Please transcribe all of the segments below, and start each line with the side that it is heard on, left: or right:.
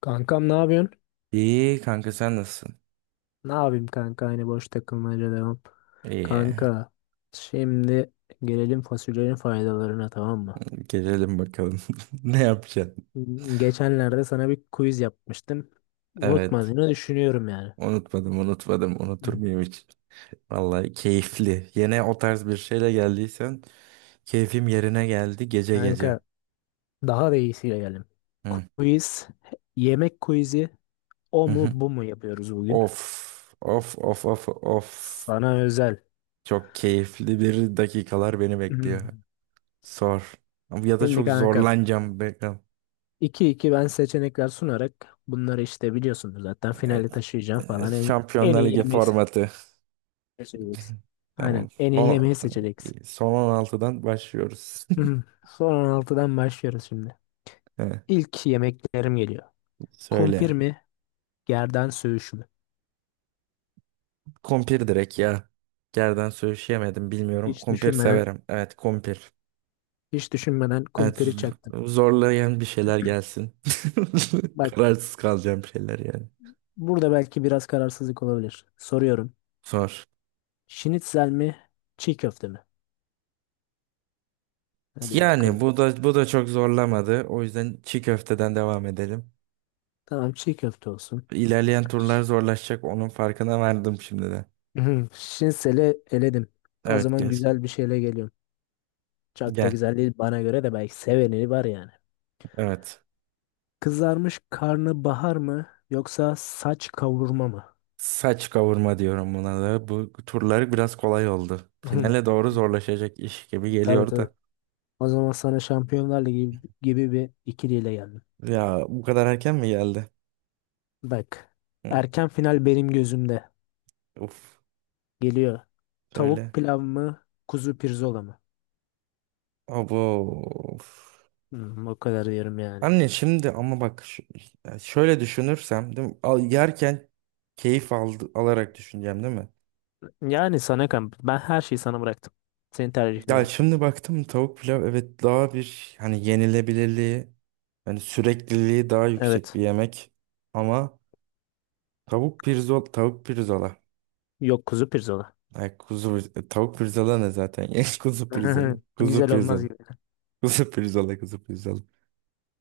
left: Kankam ne yapıyorsun?
right: İyi kanka sen nasılsın?
left: Ne yapayım kanka aynı boş takılmaca devam.
right: İyi.
left: Kanka şimdi gelelim fasulyenin faydalarına tamam mı?
right: Gelelim bakalım. Ne yapacaksın?
left: Geçenlerde sana bir quiz yapmıştım.
right: Evet.
left: Unutmadığını düşünüyorum yani.
right: Unutmadım, unutmadım.
left: Hı
right: Unutur
left: hı.
right: muyum hiç? Vallahi keyifli. Yine o tarz bir şeyle geldiysen keyfim yerine geldi gece
left: Kanka
right: gece.
left: daha da iyisiyle gelelim.
right: Hı.
left: Quiz, yemek quizi o
right: Hı hı.
left: mu bu mu yapıyoruz bugün?
right: Of, of, of, of, of.
left: Sana özel.
right: Çok keyifli bir dakikalar beni bekliyor.
left: Hmm.
right: Sor. Ya da
left: Şimdi
right: çok
left: kanka
right: zorlanacağım. Bakalım.
left: iki iki ben seçenekler sunarak bunları işte biliyorsunuz zaten finale taşıyacağım falan en
right: Şampiyonlar
left: iyi
right: Ligi
left: yemeği
right: formatı.
left: seçeceksin.
right: Tamam.
left: Aynen. En iyi
right: Son,
left: yemeği seçeceksin.
right: son 16'dan başlıyoruz.
left: Hı. Son 16'dan başlıyoruz şimdi.
right: He,
left: İlk yemeklerim geliyor. Kumpir
right: söyle.
left: mi? Gerdan söğüşü mü?
right: Kumpir direkt ya. Gerden söyleyemedim bilmiyorum.
left: Hiç
right: Kumpir
left: düşünmeden,
right: severim. Evet kumpir.
left: hiç düşünmeden
right: Evet
left: kumpiri çaktım.
right: zorlayan bir şeyler gelsin.
left: Bak
right: Kararsız kalacağım şeyler yani.
left: burada belki biraz kararsızlık olabilir. Soruyorum.
right: Sor.
left: Şinitzel mi? Çiğ köfte mi? Hadi
right: Yani
left: bakalım.
right: bu da bu da çok zorlamadı. O yüzden çiğ köfteden devam edelim.
left: Tamam, çiğ köfte olsun.
right: İlerleyen turlar zorlaşacak. Onun farkına vardım şimdiden.
left: Hı. Şinitzel'i eledim. O
right: Evet
left: zaman
right: gel.
left: güzel bir şeyle geliyorum. Çok da
right: Gel.
left: güzel değil bana göre, de belki seveni var yani.
right: Evet.
left: Kızarmış karnabahar mı yoksa saç kavurma mı?
right: Saç kavurma diyorum buna da. Bu turları biraz kolay oldu. Finale doğru zorlaşacak iş gibi
left: Tabii
right: geliyor
left: tabii.
right: da.
left: O zaman sana Şampiyonlar Ligi gibi bir ikiliyle geldim.
right: Ya bu kadar erken mi geldi?
left: Bak.
right: Hı.
left: Erken final benim gözümde.
right: Uf.
left: Geliyor. Tavuk
right: Söyle.
left: pilav mı? Kuzu pirzola mı?
right: Abo. Of.
left: O kadar diyorum yani.
right: Anne şimdi ama bak ya şöyle düşünürsem değil mi? Al, yerken keyif aldı, alarak düşüneceğim değil mi?
left: Yani sana kan. Ben her şeyi sana bıraktım. Senin
right: Ya
left: tercihlerin.
right: şimdi baktım tavuk pilav evet daha bir hani yenilebilirliği hani sürekliliği daha yüksek bir
left: Evet.
right: yemek ama tavuk pirzola tavuk pirzola.
left: Yok, kuzu pirzola.
right: Ay tavuk pirzola ne zaten ya kuzu pirzola kuzu
left: Güzel olmaz
right: pirzola
left: gibi.
right: kuzu pirzola kuzu pirzola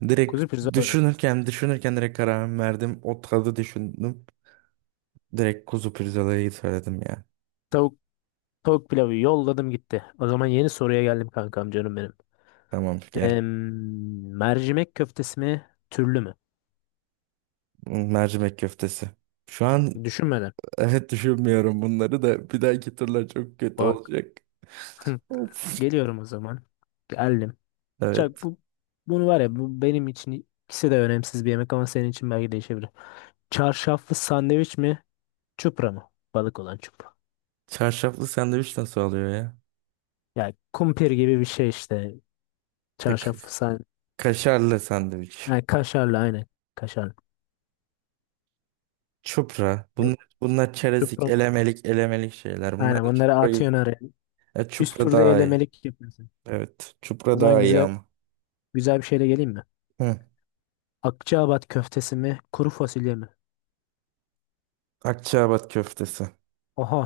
right: direkt
left: Kuzu pirzola.
right: düşünürken düşünürken direkt kararımı verdim, o tadı düşündüm direkt kuzu pirzolayı söyledim ya.
left: Tavuk, tavuk pilavı yolladım gitti. O zaman yeni soruya geldim kankam canım benim.
right: Tamam gel.
left: Mercimek köftesi mi, türlü mü?
right: Mercimek köftesi şu an.
left: Düşünmeden.
right: Evet düşünmüyorum, bunları da bir dahaki turlar çok kötü
left: Bak.
right: olacak. Of.
left: Geliyorum o zaman. Geldim. Çak
right: Evet.
left: bu bunu var ya, bu benim için ikisi de önemsiz bir yemek ama senin için belki değişebilir. Çarşaflı sandviç mi, çupra mı? Balık olan çupra.
right: Çarşaflı sandviç nasıl oluyor ya?
left: Yani kumpir gibi bir şey işte.
right: E, Ka-
left: Çarşaflı sandviç.
right: kaşarlı sandviç.
left: Yani kaşarlı aynen. Kaşarlı.
right: Çupra.
left: Yok,
right: Bunlar, bunlar çerezlik,
left: çupra mı?
right: elemelik, elemelik şeyler.
left: Aynen,
right: Bunlar da
left: onları
right: çupra gibi-
left: atıyorsun araya. Üst
right: Çupra
left: turda
right: daha iyi.
left: elemelik yapıyorsun.
right: Evet.
left: O
right: Çupra
left: zaman
right: daha iyi
left: güzel
right: ama.
left: güzel bir şeyle geleyim mi?
right: Hı.
left: Akçaabat köftesi mi, kuru fasulye mi?
right: Akçaabat köftesi.
left: Oha.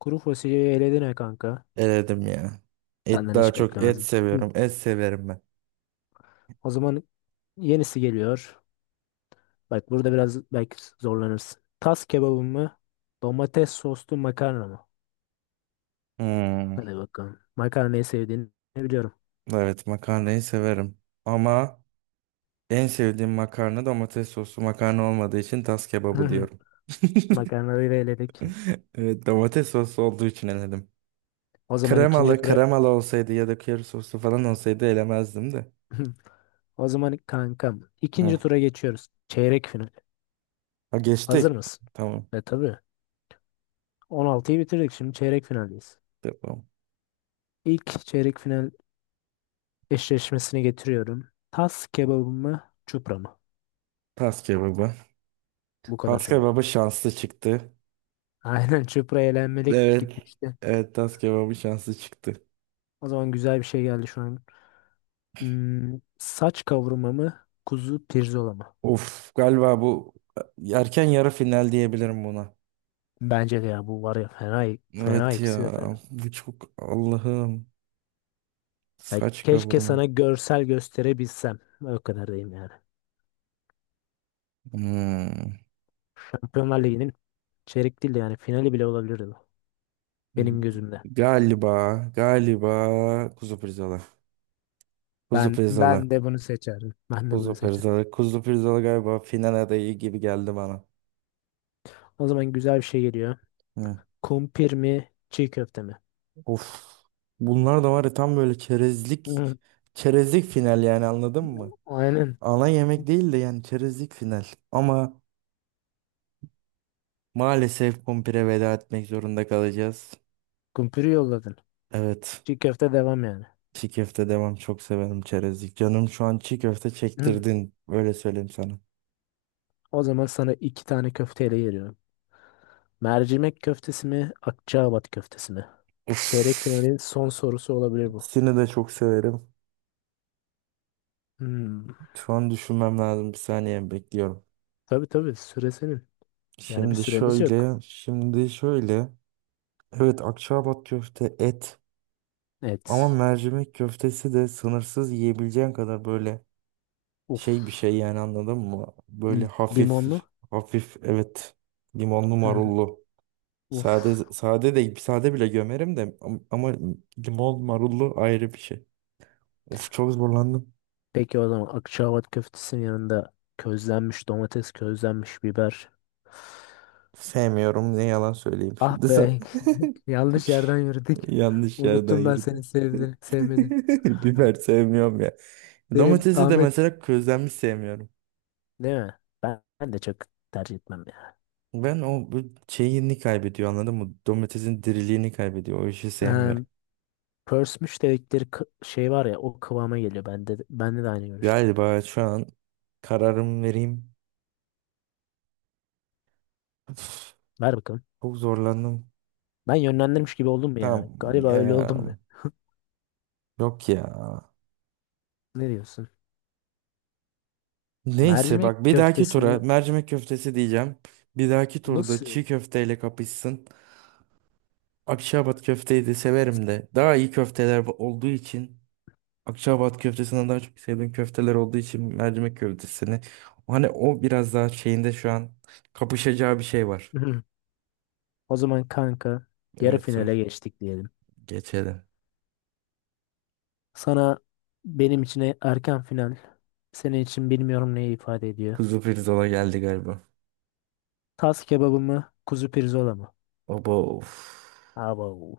left: Kuru fasulyeyi eledin ha kanka.
right: Eledim ya. Et
left: Senden
right: daha
left: hiç
right: çok, et
left: beklemezdim. Hı.
right: seviyorum. Et severim ben.
left: O zaman yenisi geliyor. Bak burada biraz belki zorlanırsın. Tas kebabı mı? Domates soslu makarna mı?
right: Hmm.
left: Hadi bakalım. Makarnayı sevdiğini biliyorum.
right: Evet makarnayı severim. Ama en sevdiğim makarna domates soslu makarna olmadığı için tas kebabı diyorum.
left: Makarnayı da eledik.
right: Evet domates soslu olduğu için eledim.
left: O zaman ikinci
right: Kremalı
left: tura
right: kremalı olsaydı ya da köri soslu falan olsaydı elemezdim de.
left: o zaman kankam ikinci tura geçiyoruz. Çeyrek final.
right: Ha
left: Hazır
right: geçtik.
left: mısın?
right: Tamam.
left: E tabii. 16'yı bitirdik. Şimdi çeyrek finaldeyiz.
right: Tamam.
left: İlk çeyrek final eşleşmesini getiriyorum. Tas kebabı mı? Çupra mı?
right: Tas kebabı.
left: Bu kadar
right: Tas
left: çabuk.
right: kebabı şanslı çıktı.
left: Aynen, çıpra elenmelik
right: Evet.
left: gitmişti.
right: Evet tas kebabı şanslı çıktı.
left: O zaman güzel bir şey geldi şu an. Saç kavurma mı? Kuzu pirzola mı?
right: Of galiba bu erken yarı final diyebilirim buna.
left: Bence de ya, bu var ya, fena fena,
right: Evet
left: ikisi de
right: ya
left: fena.
right: bu çok Allah'ım,
left: Ya
right: saç
left: keşke
right: kavurma.
left: sana görsel gösterebilsem. O kadar diyeyim yani.
right: Hmm.
left: Şampiyonlar Ligi'nin çeyrek değil de yani finali bile olabilirdi bu. Benim gözümde.
right: Galiba galiba kuzu pirzola. Kuzu
left: Ben
right: pirzola.
left: ben de bunu seçerdim. Ben de
right: Kuzu
left: bunu seçerdim.
right: pirzola. Kuzu pirzola galiba final adayı gibi geldi bana.
left: O zaman güzel bir şey geliyor.
right: Hı.
left: Kumpir mi, çiğ köfte mi?
right: Of. Bunlar da var ya tam böyle çerezlik
left: Hı,
right: çerezlik final yani, anladın mı?
left: aynen.
right: Ana yemek değil de yani çerezlik final. Ama maalesef kumpire veda etmek zorunda kalacağız.
left: Kumpiri yolladın.
right: Evet.
left: Çiğ köfte devam yani.
right: Çiğ köfte devam, çok severim çerezlik. Canım şu an çiğ köfte
left: Hı.
right: çektirdin. Öyle söyleyeyim sana.
left: O zaman sana iki tane köfteyle geliyorum. Mercimek köftesi mi, Akçaabat köftesi mi? Çeyrek
right: Uf.
left: finalin son sorusu olabilir bu.
right: Seni de çok severim.
left: Hmm.
right: Şu an düşünmem lazım. Bir saniye bekliyorum.
left: Tabii tabii, süre senin. Yani bir
right: Şimdi
left: süremiz yok.
right: şöyle, şimdi şöyle. Evet, Akçaabat köfte et. Ama
left: Evet.
right: mercimek köftesi de sınırsız yiyebileceğin kadar böyle şey bir
left: Uf.
right: şey yani, anladın mı? Böyle hafif
left: Limonlu.
right: hafif, evet limonlu marullu. Sade
left: Uf.
right: sade de sade bile gömerim de ama limon marullu ayrı bir şey. Of çok zorlandım.
left: Peki o zaman Akçaabat köftesinin yanında közlenmiş domates, közlenmiş biber.
right: Sevmiyorum ne yalan söyleyeyim
left: Ah
right: şimdi sen.
left: be. Yanlış yerden yürüdük.
right: Yanlış yerden
left: Unuttum ben, seni
right: yürüdü.
left: sevdi, sevmedi.
right: Biber sevmiyorum ya.
left: Benim
right: Domatesi de
left: Ahmet.
right: mesela közlenmiş sevmiyorum.
left: Değil mi? Ben de çok tercih etmem ya.
right: Ben o bu şeyini kaybediyor anladın mı? Domatesin diriliğini kaybediyor. O işi
left: Ee,
right: sevmiyorum.
left: pörsmüş dedikleri şey var ya, o kıvama geliyor. Bende de aynı görüşte.
right: Galiba şu an kararımı vereyim. Üf,
left: Ver bakalım.
right: çok zorlandım.
left: Ben yönlendirmiş gibi oldum mu
right: Tamam
left: ya? Galiba öyle
right: ya.
left: oldum da.
right: Yok ya.
left: Ne diyorsun?
right: Neyse
left: Mercimek
right: bak bir dahaki tura
left: köftesini
right: mercimek köftesi diyeceğim. Bir dahaki turda
left: nasıl?
right: çiğ köfteyle kapışsın. Akşabat köfteyi de severim de. Daha iyi köfteler olduğu için, Akçaabat köftesinden daha çok sevdiğim köfteler olduğu için mercimek köftesini. Hani o biraz daha şeyinde şu an kapışacağı bir şey var.
left: Hı. O zaman kanka yarı
right: Evet
left: finale
right: sor.
left: geçtik diyelim.
right: Geçelim.
left: Sana benim için erken final. Senin için bilmiyorum neyi ifade ediyor.
right: Kuzu pirzola geldi galiba.
left: Tas kebabı mı? Kuzu pirzola mı?
right: Baba of.
left: Abo.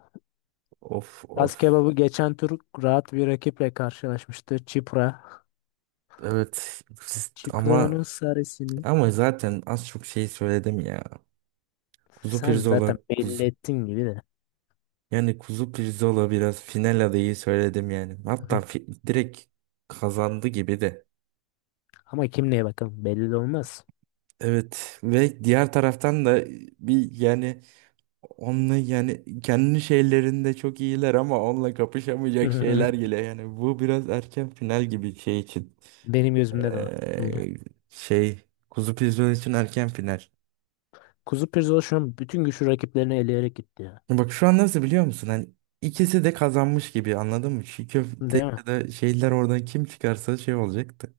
right: Of of.
left: Kaz kebabı geçen tur rahat bir rakiple karşılaşmıştı. Çipra.
right: Evet siz- ama
left: Çipra'nın sarısını
right: ama zaten az çok şey söyledim ya. Kuzu
left: sen
right: pirzola
left: zaten belli
right: kuzu.
left: ettin gibi de.
right: Yani kuzu pirzola biraz final adayı söyledim yani. Hatta direkt kazandı gibi de.
left: Ama kim neye, bakalım belli de olmaz.
right: Evet ve diğer taraftan da bir yani onunla yani kendi şeylerinde çok iyiler ama onunla kapışamayacak şeyler geliyor. Yani bu biraz erken final gibi şey için.
left: Benim gözümde de o. Öyle.
right: Ee, şey Kuzu pizyon için erken final.
left: Kuzu Pirzola şu an bütün güçlü rakiplerini eleyerek gitti ya.
right: Bak şu an nasıl biliyor musun? Hani ikisi de kazanmış gibi, anladın mı? Çiğ köfte
left: Değil mi?
right: ya da şeyler, oradan kim çıkarsa şey olacaktı.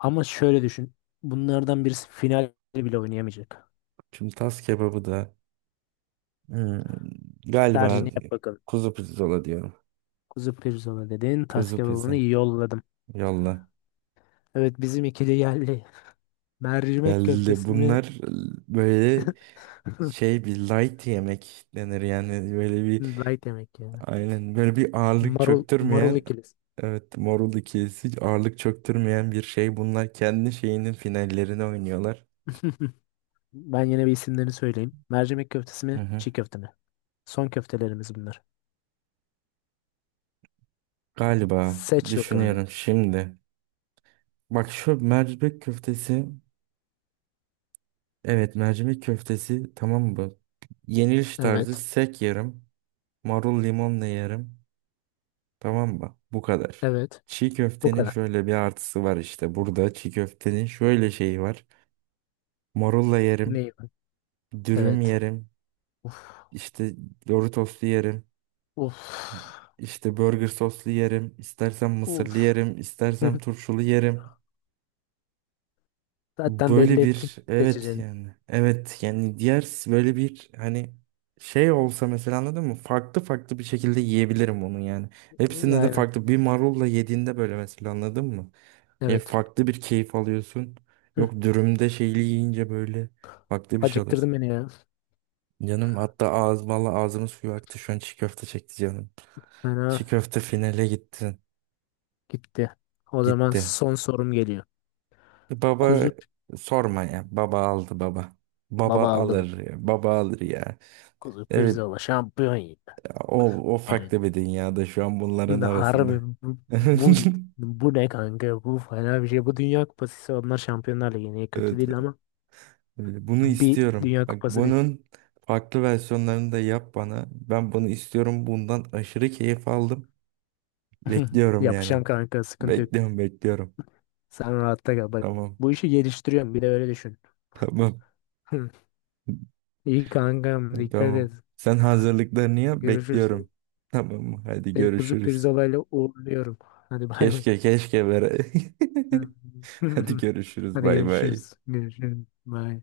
left: Ama şöyle düşün. Bunlardan birisi final bile oynayamayacak.
right: Şimdi tas kebabı da hmm, galiba
left: Tercihini yap bakalım.
right: kuzu pirzola diyorum.
left: Kuzu Pirzola dedin. Tas
right: Kuzu
left: kebabını
right: pizza.
left: yolladım.
right: Yolla.
left: Evet, bizim ikili geldi. Mercimek
right: Geldi.
left: köftesi mi?
right: Bunlar böyle şey, bir light yemek denir yani, böyle bir
left: Light yemek ya.
right: aynen böyle bir ağırlık
left: Marul, marul
right: çöktürmeyen,
left: ikilisi.
right: evet Morul ikilisi ağırlık çöktürmeyen bir şey, bunlar kendi şeyinin finallerini oynuyorlar.
left: Ben yine bir isimlerini söyleyeyim. Mercimek köftesi
right: Hı
left: mi,
right: hı.
left: çiğ köfte mi? Son köftelerimiz bunlar.
right: Galiba
left: Seç bakalım.
right: düşünüyorum şimdi. Bak şu mercimek köftesi, evet mercimek köftesi tamam mı? Yeniliş tarzı
left: Evet,
right: sek yerim. Marul limonla yerim. Tamam mı? Bu kadar.
left: evet.
right: Çiğ
left: Bu
right: köftenin
left: kadar.
right: şöyle bir artısı var işte. Burada çiğ köftenin şöyle şeyi var. Morulla yerim.
left: Neyim?
right: Dürüm
left: Evet.
right: yerim.
left: Uf,
right: İşte Doritoslu yerim.
left: uf,
right: İşte burger soslu yerim. İstersem mısırlı
left: uf.
right: yerim. İstersem turşulu yerim.
left: Zaten belli
right: Böyle
left: ettik
right: bir evet
left: seçeceğini.
right: yani. Evet yani diğer böyle bir hani şey olsa mesela, anladın mı? Farklı farklı bir şekilde yiyebilirim onu yani. Hepsinde de
left: Aynen.
right: farklı. Bir marulla yediğinde böyle mesela, anladın mı?
left: Evet.
right: Farklı bir keyif alıyorsun.
left: Hı.
right: Yok dürümde şeyli yiyince böyle farklı bir şey
left: Acıktırdın
right: alıyorsun.
left: beni ya.
right: Canım hatta ağız, valla ağzımın suyu aktı şu an, çiğ köfte çekti canım.
left: Fena
right: Çiğ köfte finale gitti.
left: gitti. O zaman
right: Gitti.
left: son sorum geliyor.
right: Baba
left: Kuzu
right: sorma ya. Baba aldı baba. Baba
left: baba aldı mı?
right: alır ya. Baba alır ya.
left: Kuzu
right: Evet
left: pirzola şampiyon yedi.
right: o, o farklı bir dünyada şu an bunların
left: Şimdi harbi
right: arasında.
left: bu, bu, bu ne kanka? Bu fena bir şey. Bu Dünya Kupası ise onlar Şampiyonlar Ligi'ne, kötü
right: Evet,
left: değil ama
right: öyle. Bunu
left: bir
right: istiyorum.
left: Dünya
right: Bak
left: Kupası değil.
right: bunun farklı versiyonlarını da yap bana. Ben bunu istiyorum. Bundan aşırı keyif aldım. Bekliyorum yani.
left: Yapacağım kanka, sıkıntı yok.
right: Bekliyorum bekliyorum.
left: Sen rahatta kal. Bak,
right: Tamam.
left: bu işi geliştiriyorum bir de öyle düşün.
right: Tamam.
left: İyi kankam, dikkat
right: Tamam.
left: et.
right: Sen hazırlıklarını yap,
left: Görüşürüz.
right: bekliyorum. Tamam mı? Hadi
left: Seni kuzu
right: görüşürüz.
left: pirzolayla uğurluyorum. Hadi bay bay.
right: Keşke keşke bere. Hadi görüşürüz.
left: Hadi
right: Bay bay.
left: görüşürüz. Görüşürüz. Bay.